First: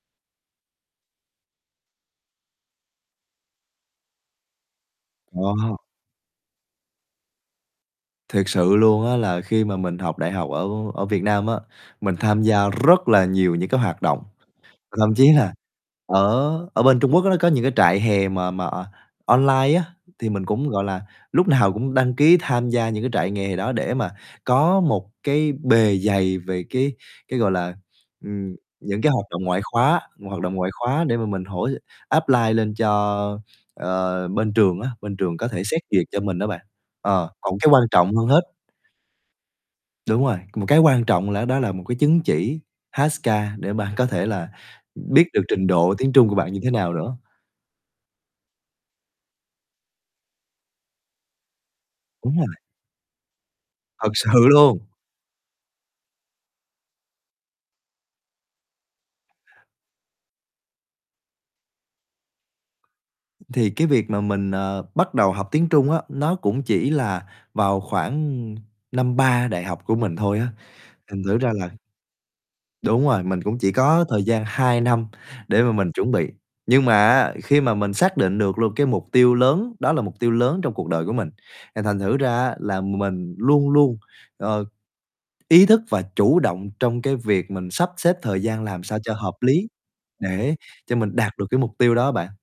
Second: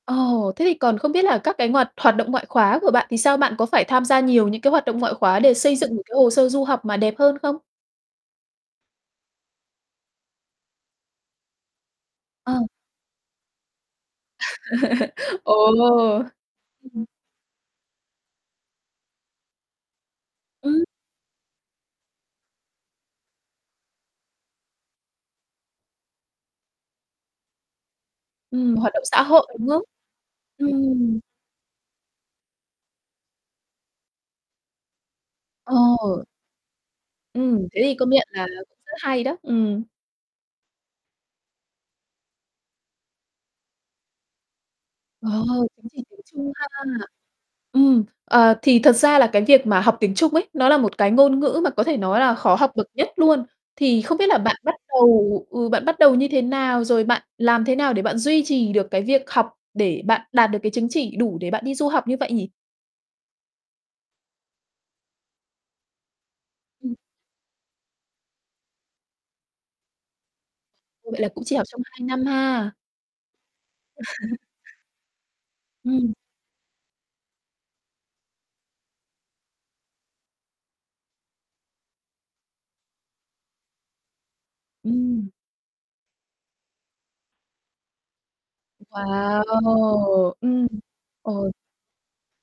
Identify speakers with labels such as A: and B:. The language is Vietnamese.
A: Ồ, thế thì còn không biết là các cái hoạt- hoạt động ngoại khóa của bạn thì sao? Bạn có phải tham gia nhiều những cái hoạt động ngoại khóa để xây
B: Wow.
A: dựng được cái hồ sơ du học mà đẹp hơn không?
B: Thiệt sự luôn á, là khi mà mình học đại học ở ở Việt Nam á, mình tham
A: Ờ.
B: gia rất là nhiều những cái hoạt động, thậm chí là
A: Ồ,
B: ở ở bên
A: ừm.
B: Trung Quốc nó có những cái trại hè mà mà online á, thì mình cũng, gọi
A: Ừm.
B: là, lúc nào cũng đăng ký tham gia những cái trại nghè đó để mà có một cái bề dày về cái cái, gọi là, ừm,
A: Ừm, hoạt
B: những
A: động
B: cái
A: xã
B: hoạt động
A: hội,
B: ngoại
A: đúng không?
B: khóa hoạt động ngoại khóa để
A: Ừm.
B: mà mình hỗ apply lên cho, ờ, bên trường á, bên trường có thể xét duyệt cho
A: Ồ.
B: mình đó bạn, ờ, còn
A: Ừm,
B: cái
A: thế
B: quan
A: thì công
B: trọng
A: nhận
B: hơn hết
A: là cũng rất hay đó, ừm.
B: Đúng rồi, một cái quan trọng là đó là một cái chứng chỉ HSK để bạn có thể là biết
A: Ờ,
B: được trình
A: chứng
B: độ
A: chỉ
B: tiếng
A: tiếng
B: Trung của
A: Trung
B: bạn như
A: ha.
B: thế nào nữa.
A: Ừm, ờ, thì thật ra là cái việc mà học tiếng Trung ấy, nó là một cái ngôn ngữ mà có thể nói là
B: Đúng rồi.
A: khó học bậc nhất luôn. Thì
B: Thật
A: không
B: sự
A: biết là bạn bắt
B: luôn.
A: đầu, ừ, bạn bắt đầu như thế nào, rồi bạn làm thế nào để bạn duy trì được cái việc học để bạn đạt được cái chứng chỉ đủ để bạn đi du học như vậy nhỉ?
B: Thì cái việc mà mình, ờ, bắt đầu học tiếng Trung á, nó cũng chỉ
A: Ừm.
B: là vào khoảng năm 3 đại học của mình thôi á,
A: Ừ, vậy
B: thành
A: là
B: thử
A: cũng
B: ra
A: chỉ học
B: là
A: trong 2 năm ha.
B: Đúng rồi, mình cũng chỉ có thời gian 2 năm để mà mình chuẩn
A: Ừm.
B: bị. Nhưng mà á, khi mà mình xác định được luôn cái mục tiêu lớn, đó là mục tiêu lớn trong cuộc đời của mình, thì thành thử ra á, là mình luôn luôn, ờ,
A: Ừm.
B: ý thức và chủ động trong cái việc mình sắp xếp thời gian làm sao cho hợp lý
A: Wow.
B: để
A: Ừm,
B: cho mình đạt được
A: ồ.
B: cái mục tiêu đó bạn.